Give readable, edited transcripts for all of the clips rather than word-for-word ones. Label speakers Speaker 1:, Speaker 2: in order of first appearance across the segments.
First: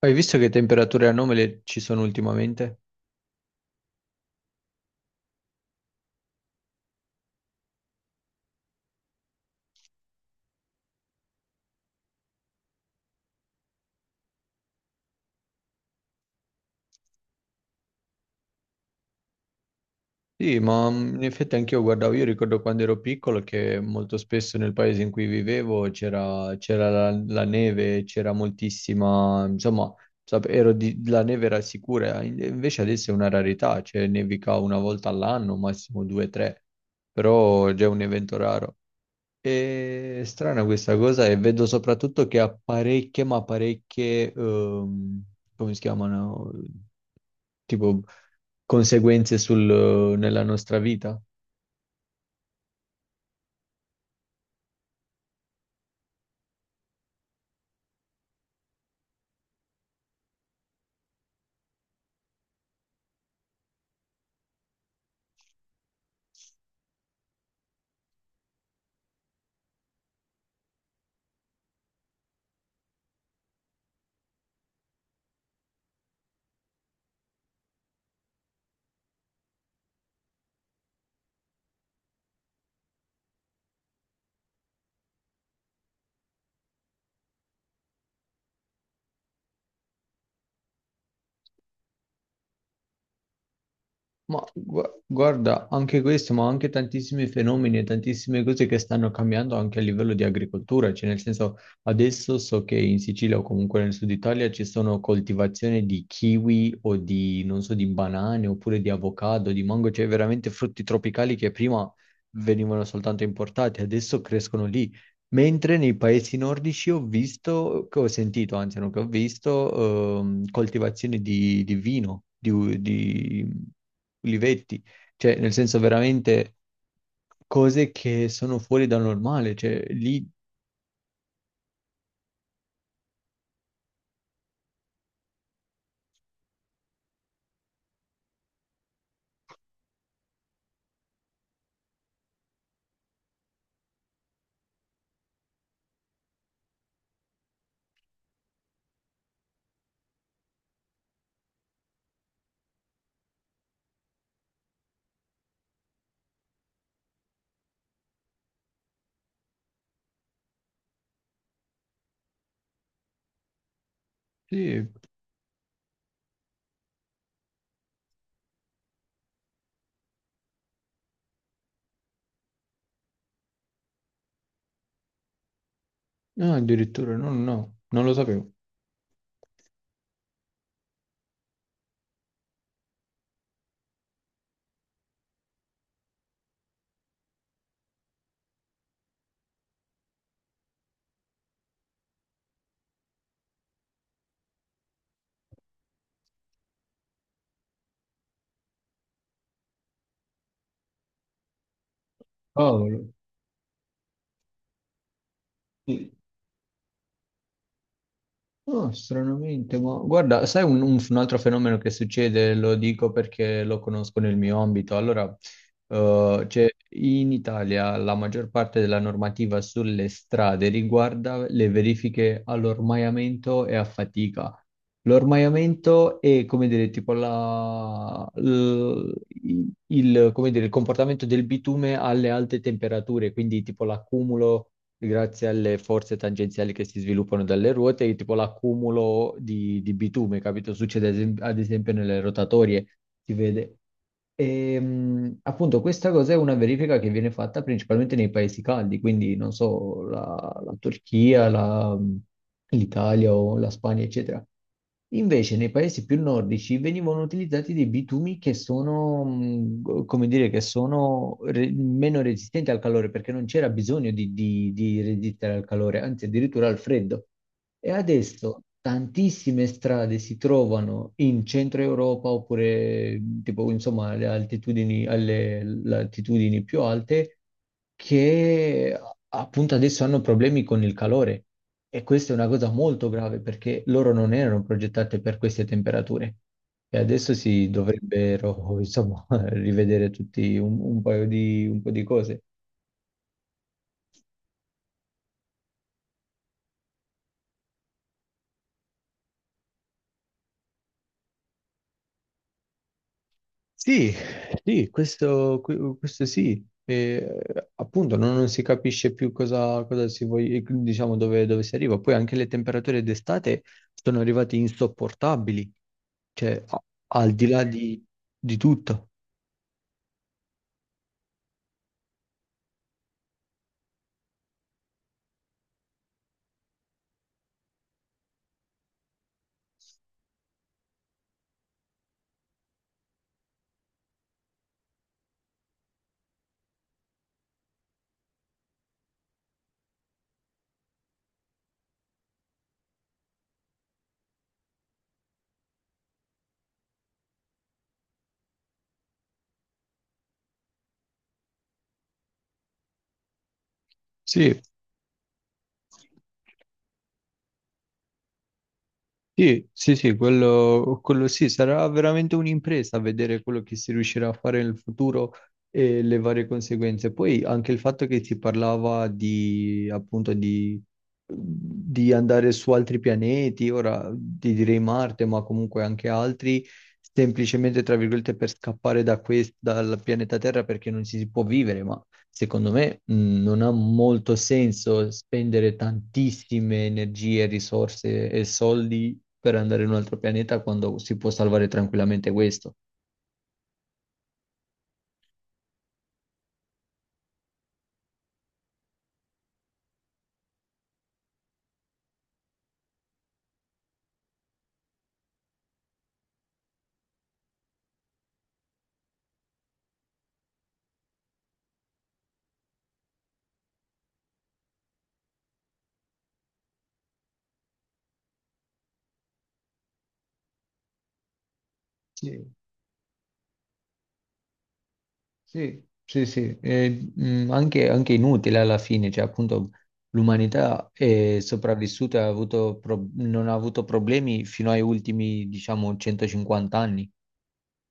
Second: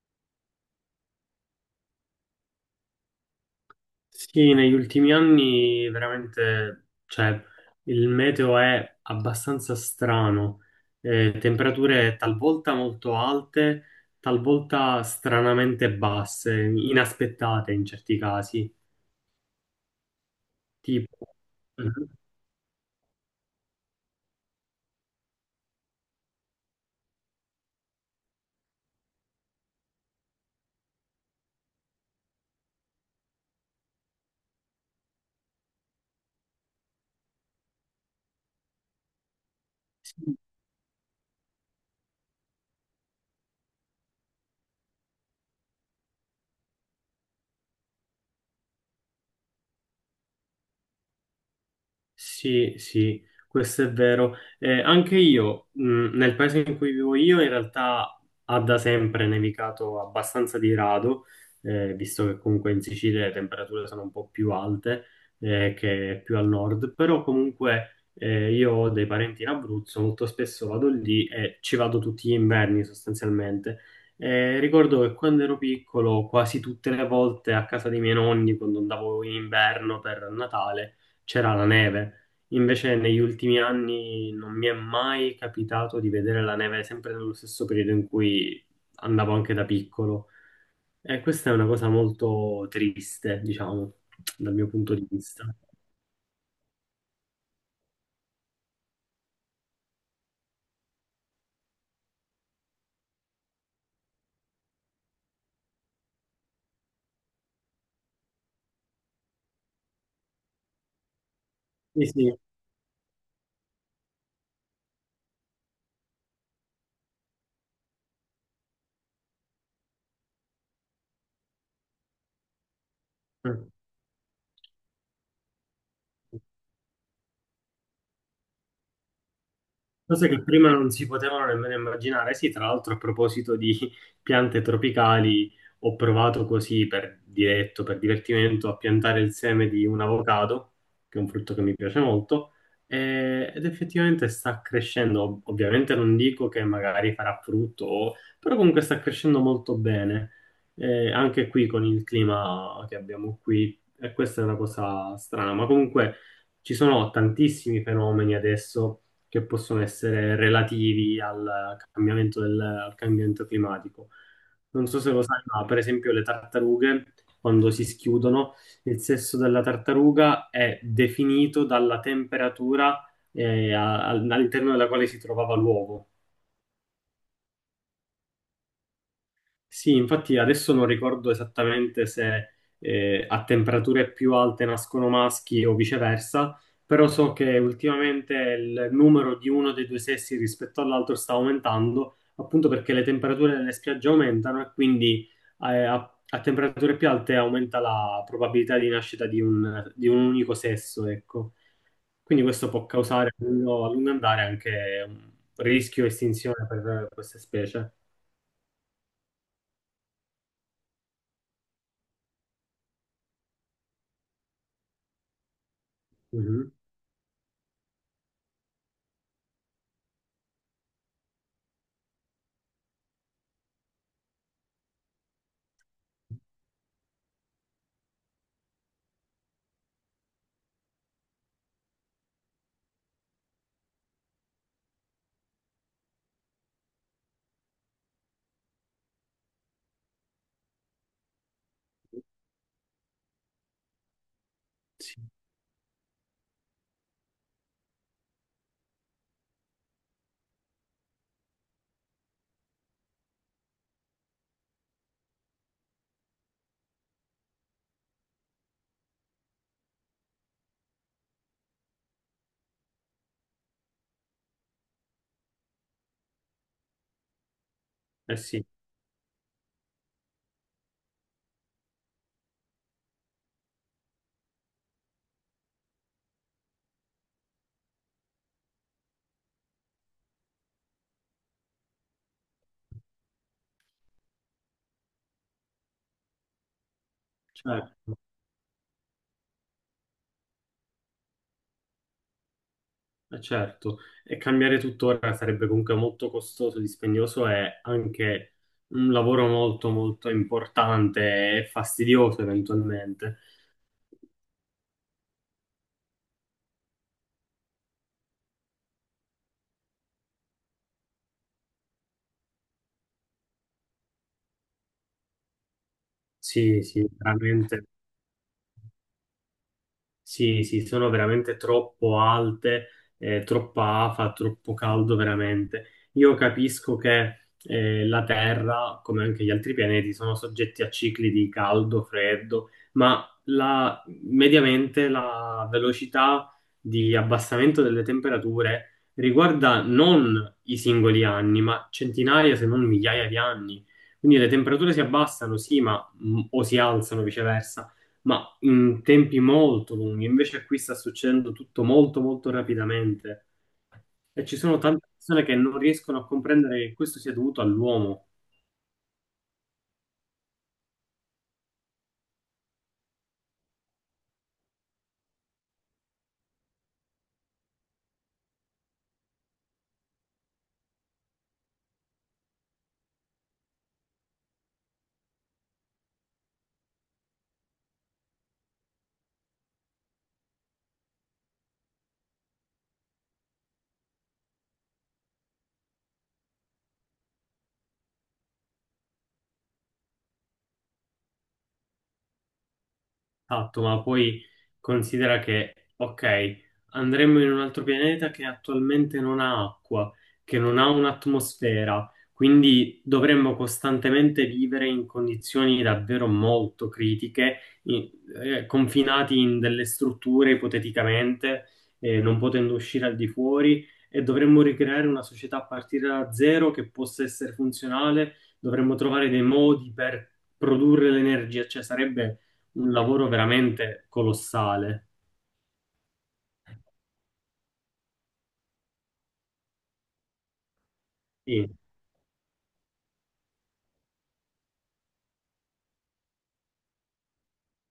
Speaker 1: Hai visto che temperature anomale ci sono ultimamente?
Speaker 2: Sì, negli ultimi anni veramente, cioè, il meteo è abbastanza strano, temperature talvolta molto alte, talvolta stranamente basse, inaspettate in certi casi.
Speaker 1: Sì, ma in
Speaker 2: Tipo.
Speaker 1: effetti anch'io guardavo. Io ricordo quando ero piccolo che molto spesso nel paese in cui vivevo c'era la neve, c'era moltissima, insomma, la neve era sicura, invece adesso è una rarità, cioè nevica una volta all'anno, massimo due o tre, però è già un evento raro. È strana questa cosa, e vedo soprattutto che ha parecchie, ma parecchie, come si chiamano? Tipo conseguenze nella nostra vita.
Speaker 2: Sì, sì, questo è vero. Anche io, nel paese in cui vivo io, in realtà ha da sempre nevicato abbastanza di rado, visto che comunque in Sicilia le temperature sono un po' più alte, che più al nord, però comunque io ho dei parenti in Abruzzo, molto spesso vado lì e ci vado tutti gli inverni sostanzialmente. Ricordo che quando ero piccolo, quasi tutte le volte a casa dei miei nonni, quando andavo in inverno per Natale, c'era la neve. Invece negli ultimi anni non mi è mai capitato di vedere la neve sempre nello stesso periodo in cui andavo anche da piccolo. E questa è una cosa molto triste, diciamo,
Speaker 1: Ma
Speaker 2: dal mio punto di vista.
Speaker 1: guarda, anche questo, ma anche tantissimi fenomeni e tantissime cose che stanno cambiando anche a livello di agricoltura, cioè nel senso adesso so che in Sicilia o comunque nel sud Italia ci sono coltivazioni di kiwi o di, non so, di banane oppure di avocado, di mango, cioè veramente frutti tropicali che prima
Speaker 2: Sì, sì.
Speaker 1: venivano soltanto importati, adesso crescono lì. Mentre nei paesi nordici ho visto, che ho sentito, anzi non che ho visto, coltivazioni di vino, di, di
Speaker 2: Mm.
Speaker 1: ulivetti, cioè nel senso veramente cose che sono fuori dal normale, cioè lì,
Speaker 2: Cose che prima non si potevano nemmeno immaginare. Sì, tra l'altro a proposito di piante tropicali, ho provato così per diretto, per divertimento, a piantare il seme di un avocado, che è un frutto che mi piace molto, ed effettivamente sta crescendo. Ovviamente non dico che magari farà frutto, però comunque sta crescendo molto bene. E anche qui con il clima che abbiamo qui, e questa è una cosa strana, ma comunque ci sono tantissimi fenomeni adesso che possono essere relativi al cambiamento, al cambiamento climatico. Non
Speaker 1: sì,
Speaker 2: so se lo sai, ma per esempio le tartarughe, quando si schiudono, il sesso della tartaruga è definito dalla temperatura all'interno della quale si trovava l'uovo.
Speaker 1: no, addirittura, no, no, no, non lo sapevo.
Speaker 2: Sì, infatti adesso non ricordo esattamente se a temperature più alte nascono maschi o viceversa, però so che ultimamente il numero di uno dei due sessi rispetto all'altro sta aumentando, appunto perché le temperature delle spiagge aumentano e quindi a temperature più alte aumenta la probabilità di nascita di un unico sesso, ecco. Quindi questo può
Speaker 1: Cavolo.
Speaker 2: causare a lungo andare anche un rischio estinzione per queste specie.
Speaker 1: Oh, stranamente, ma guarda, sai un, un altro fenomeno che succede, lo dico perché lo conosco nel mio ambito. Allora, cioè,
Speaker 2: Mhm.
Speaker 1: in Italia la maggior parte della normativa sulle strade riguarda le verifiche all'ormaiamento e a fatica. L'ormaiamento è, come dire, tipo il, come dire, il comportamento del bitume alle alte temperature, quindi tipo l'accumulo grazie alle forze tangenziali che si sviluppano dalle ruote, e tipo l'accumulo di bitume, capito? Succede ad esempio nelle rotatorie, si vede. E, appunto questa cosa è una verifica che viene fatta principalmente nei paesi caldi, quindi non so, la, la Turchia, l'Italia o la Spagna, eccetera. Invece nei paesi più nordici venivano utilizzati dei bitumi che sono, come dire, che sono meno resistenti al calore, perché non c'era bisogno di, di resistere al calore, anzi addirittura al freddo. E
Speaker 2: Eh
Speaker 1: adesso
Speaker 2: sì.
Speaker 1: tantissime strade si trovano in centro Europa oppure tipo, insomma, alle altitudini, alle le altitudini più alte che appunto adesso hanno problemi con il calore. E questa è una cosa molto grave, perché loro non erano progettate per queste temperature. E adesso si
Speaker 2: Certo,
Speaker 1: dovrebbero, insomma, rivedere tutti un paio di, un po' di cose.
Speaker 2: certo. E cambiare tuttora sarebbe comunque molto costoso, dispendioso e anche un lavoro molto molto importante e fastidioso eventualmente.
Speaker 1: Sì, sì, questo, questo sì. E, appunto, non, non si capisce più cosa, cosa si voglia, diciamo, dove, dove si arriva. Poi anche le temperature d'estate sono arrivate insopportabili, cioè
Speaker 2: Sì, sì,
Speaker 1: al di là
Speaker 2: veramente.
Speaker 1: di tutto.
Speaker 2: Sì, sì, sono veramente troppo alte, troppa afa, troppo caldo veramente. Io capisco che la Terra, come anche gli altri pianeti, sono soggetti a cicli di caldo, freddo, ma mediamente la velocità di abbassamento delle temperature riguarda non i singoli anni, ma centinaia se non migliaia di anni. Quindi le temperature si abbassano, sì, ma, o si alzano viceversa. Ma in tempi molto lunghi, invece qui sta succedendo tutto molto molto rapidamente e ci
Speaker 1: Sì.
Speaker 2: sono tante persone che non riescono a comprendere che questo sia dovuto all'uomo.
Speaker 1: Sì, sì, sì, quello sì, sarà veramente un'impresa vedere quello che si riuscirà a fare nel futuro e le varie conseguenze. Poi anche il fatto che si parlava di, appunto, di andare su altri pianeti, ora ti direi Marte, ma comunque anche altri, semplicemente, tra virgolette, per scappare da dal pianeta Terra perché non ci si può vivere, ma secondo me, non ha molto senso spendere tantissime energie, risorse e soldi per andare in un altro pianeta quando si può salvare tranquillamente questo.
Speaker 2: Esatto, ma poi considera che, ok, andremmo in un altro pianeta che attualmente non ha acqua, che non ha un'atmosfera, quindi dovremmo costantemente vivere in condizioni davvero molto critiche, in- confinati in delle strutture ipoteticamente, non potendo uscire al di fuori, e dovremmo ricreare una società a partire da zero che possa essere funzionale, dovremmo trovare dei modi per produrre l'energia, cioè
Speaker 1: Sì.
Speaker 2: sarebbe un lavoro veramente colossale.
Speaker 1: Sì, sì, sì, anche, anche inutile alla fine, cioè appunto l'umanità è
Speaker 2: Sì,
Speaker 1: sopravvissuta, e ha avuto non ha avuto problemi fino ai ultimi, diciamo, 150 anni.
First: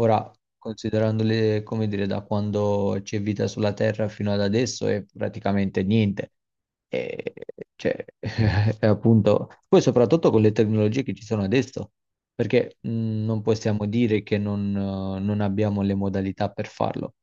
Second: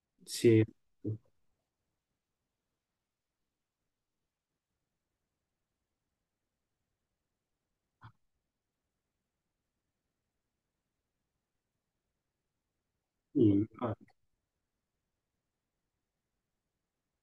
Speaker 1: Ora,
Speaker 2: sì,
Speaker 1: considerandole, come dire, da quando c'è vita sulla Terra fino ad adesso, è praticamente niente. E, cioè, è appunto, poi soprattutto con le tecnologie che ci sono adesso, perché non
Speaker 2: sì.
Speaker 1: possiamo dire che non non abbiamo le modalità per farlo.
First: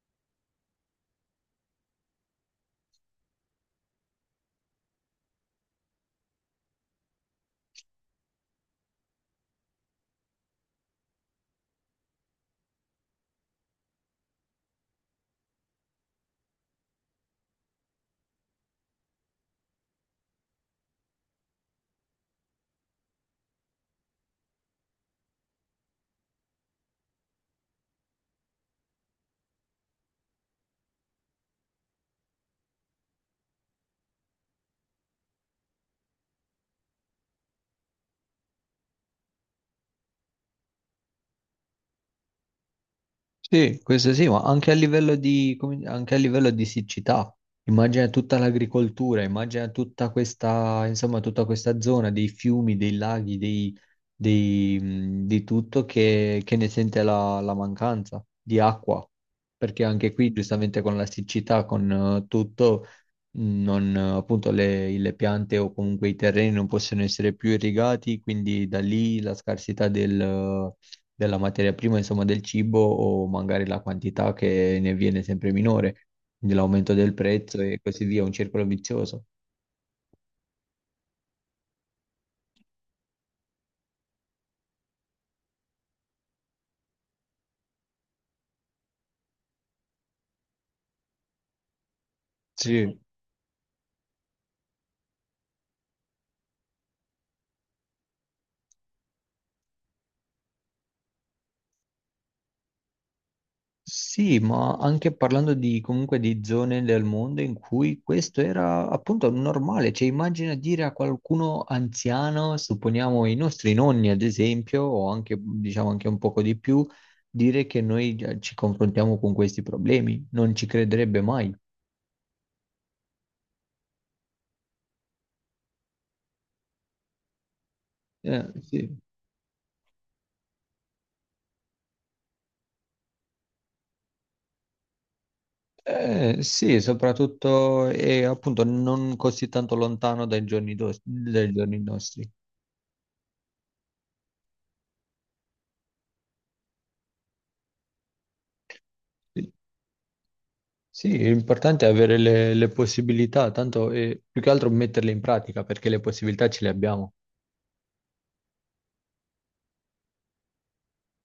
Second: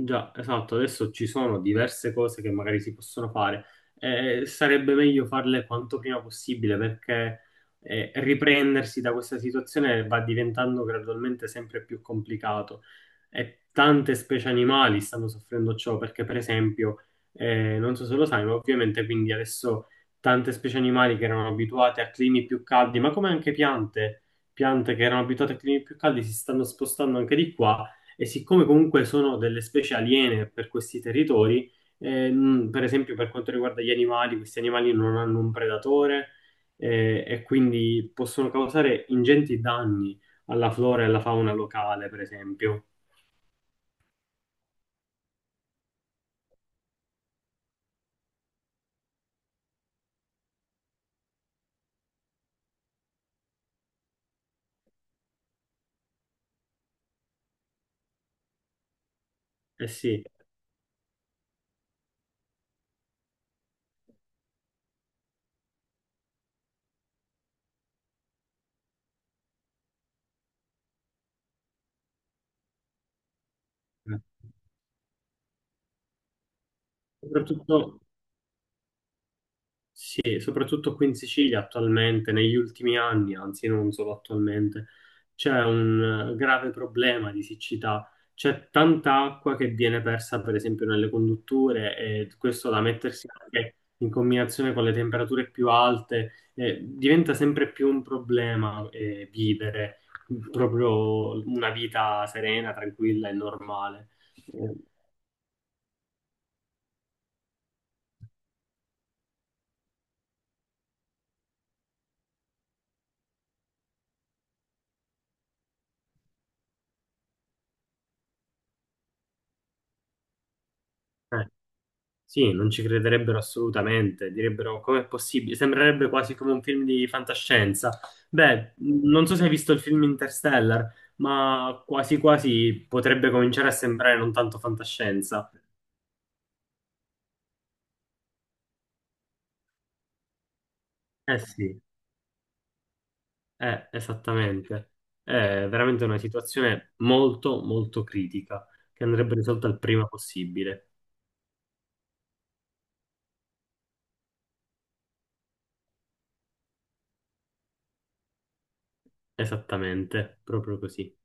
Speaker 2: Già, esatto, adesso ci sono diverse cose che magari si possono fare e sarebbe meglio farle quanto prima possibile perché riprendersi da questa situazione va diventando gradualmente sempre più complicato e tante specie animali stanno soffrendo ciò perché per esempio, non so se lo sai, ma ovviamente quindi adesso tante specie animali che erano abituate a climi più caldi, ma come anche piante, piante che erano abituate a climi più caldi si stanno spostando anche di qua e siccome comunque sono delle specie aliene per questi territori, per esempio per quanto riguarda gli animali, questi animali non hanno un predatore e quindi possono causare ingenti danni alla flora e alla fauna locale, per esempio.
Speaker 1: Sì, questo sì, ma anche a livello di, anche a livello di siccità, immagina tutta l'agricoltura, immagina tutta questa, insomma, tutta questa zona dei fiumi, dei laghi, dei, di tutto che ne sente la, la mancanza di acqua, perché
Speaker 2: Eh
Speaker 1: anche
Speaker 2: sì,
Speaker 1: qui, giustamente, con la siccità, con tutto, non, appunto, le piante o comunque i terreni non possono essere più irrigati, quindi da lì la scarsità della materia prima, insomma del cibo, o magari la quantità che ne viene sempre minore, quindi l'aumento del prezzo e
Speaker 2: soprattutto
Speaker 1: così via, un circolo vizioso.
Speaker 2: Sì, soprattutto qui in Sicilia attualmente, negli ultimi anni, anzi non solo attualmente, c'è un grave problema di siccità. C'è tanta acqua che viene persa, per esempio, nelle condutture e questo da
Speaker 1: Sì.
Speaker 2: mettersi anche in combinazione con le temperature più alte, diventa sempre più un problema, vivere proprio una vita serena, tranquilla e normale.
Speaker 1: Sì,
Speaker 2: Eh,
Speaker 1: ma anche parlando di, comunque di zone del mondo in cui questo era appunto normale, cioè immagina dire a qualcuno anziano, supponiamo i nostri nonni ad esempio, o anche diciamo anche un poco di più, dire che noi già ci confrontiamo con questi problemi, non ci crederebbe
Speaker 2: eh,
Speaker 1: mai.
Speaker 2: Sì, non ci crederebbero assolutamente, direbbero com'è possibile, sembrerebbe quasi come un film di fantascienza. Beh,
Speaker 1: Sì.
Speaker 2: non so se hai visto il film Interstellar, ma quasi quasi potrebbe cominciare a sembrare non tanto fantascienza.
Speaker 1: Sì, soprattutto e appunto non così tanto lontano dai giorni,
Speaker 2: Eh
Speaker 1: dai
Speaker 2: sì,
Speaker 1: giorni nostri.
Speaker 2: esattamente. È veramente una situazione molto, molto critica, che andrebbe risolta il prima possibile.
Speaker 1: Sì, l'importante è avere le possibilità, tanto più che altro metterle in pratica, perché le possibilità ce le abbiamo.
Speaker 2: Esattamente, proprio così.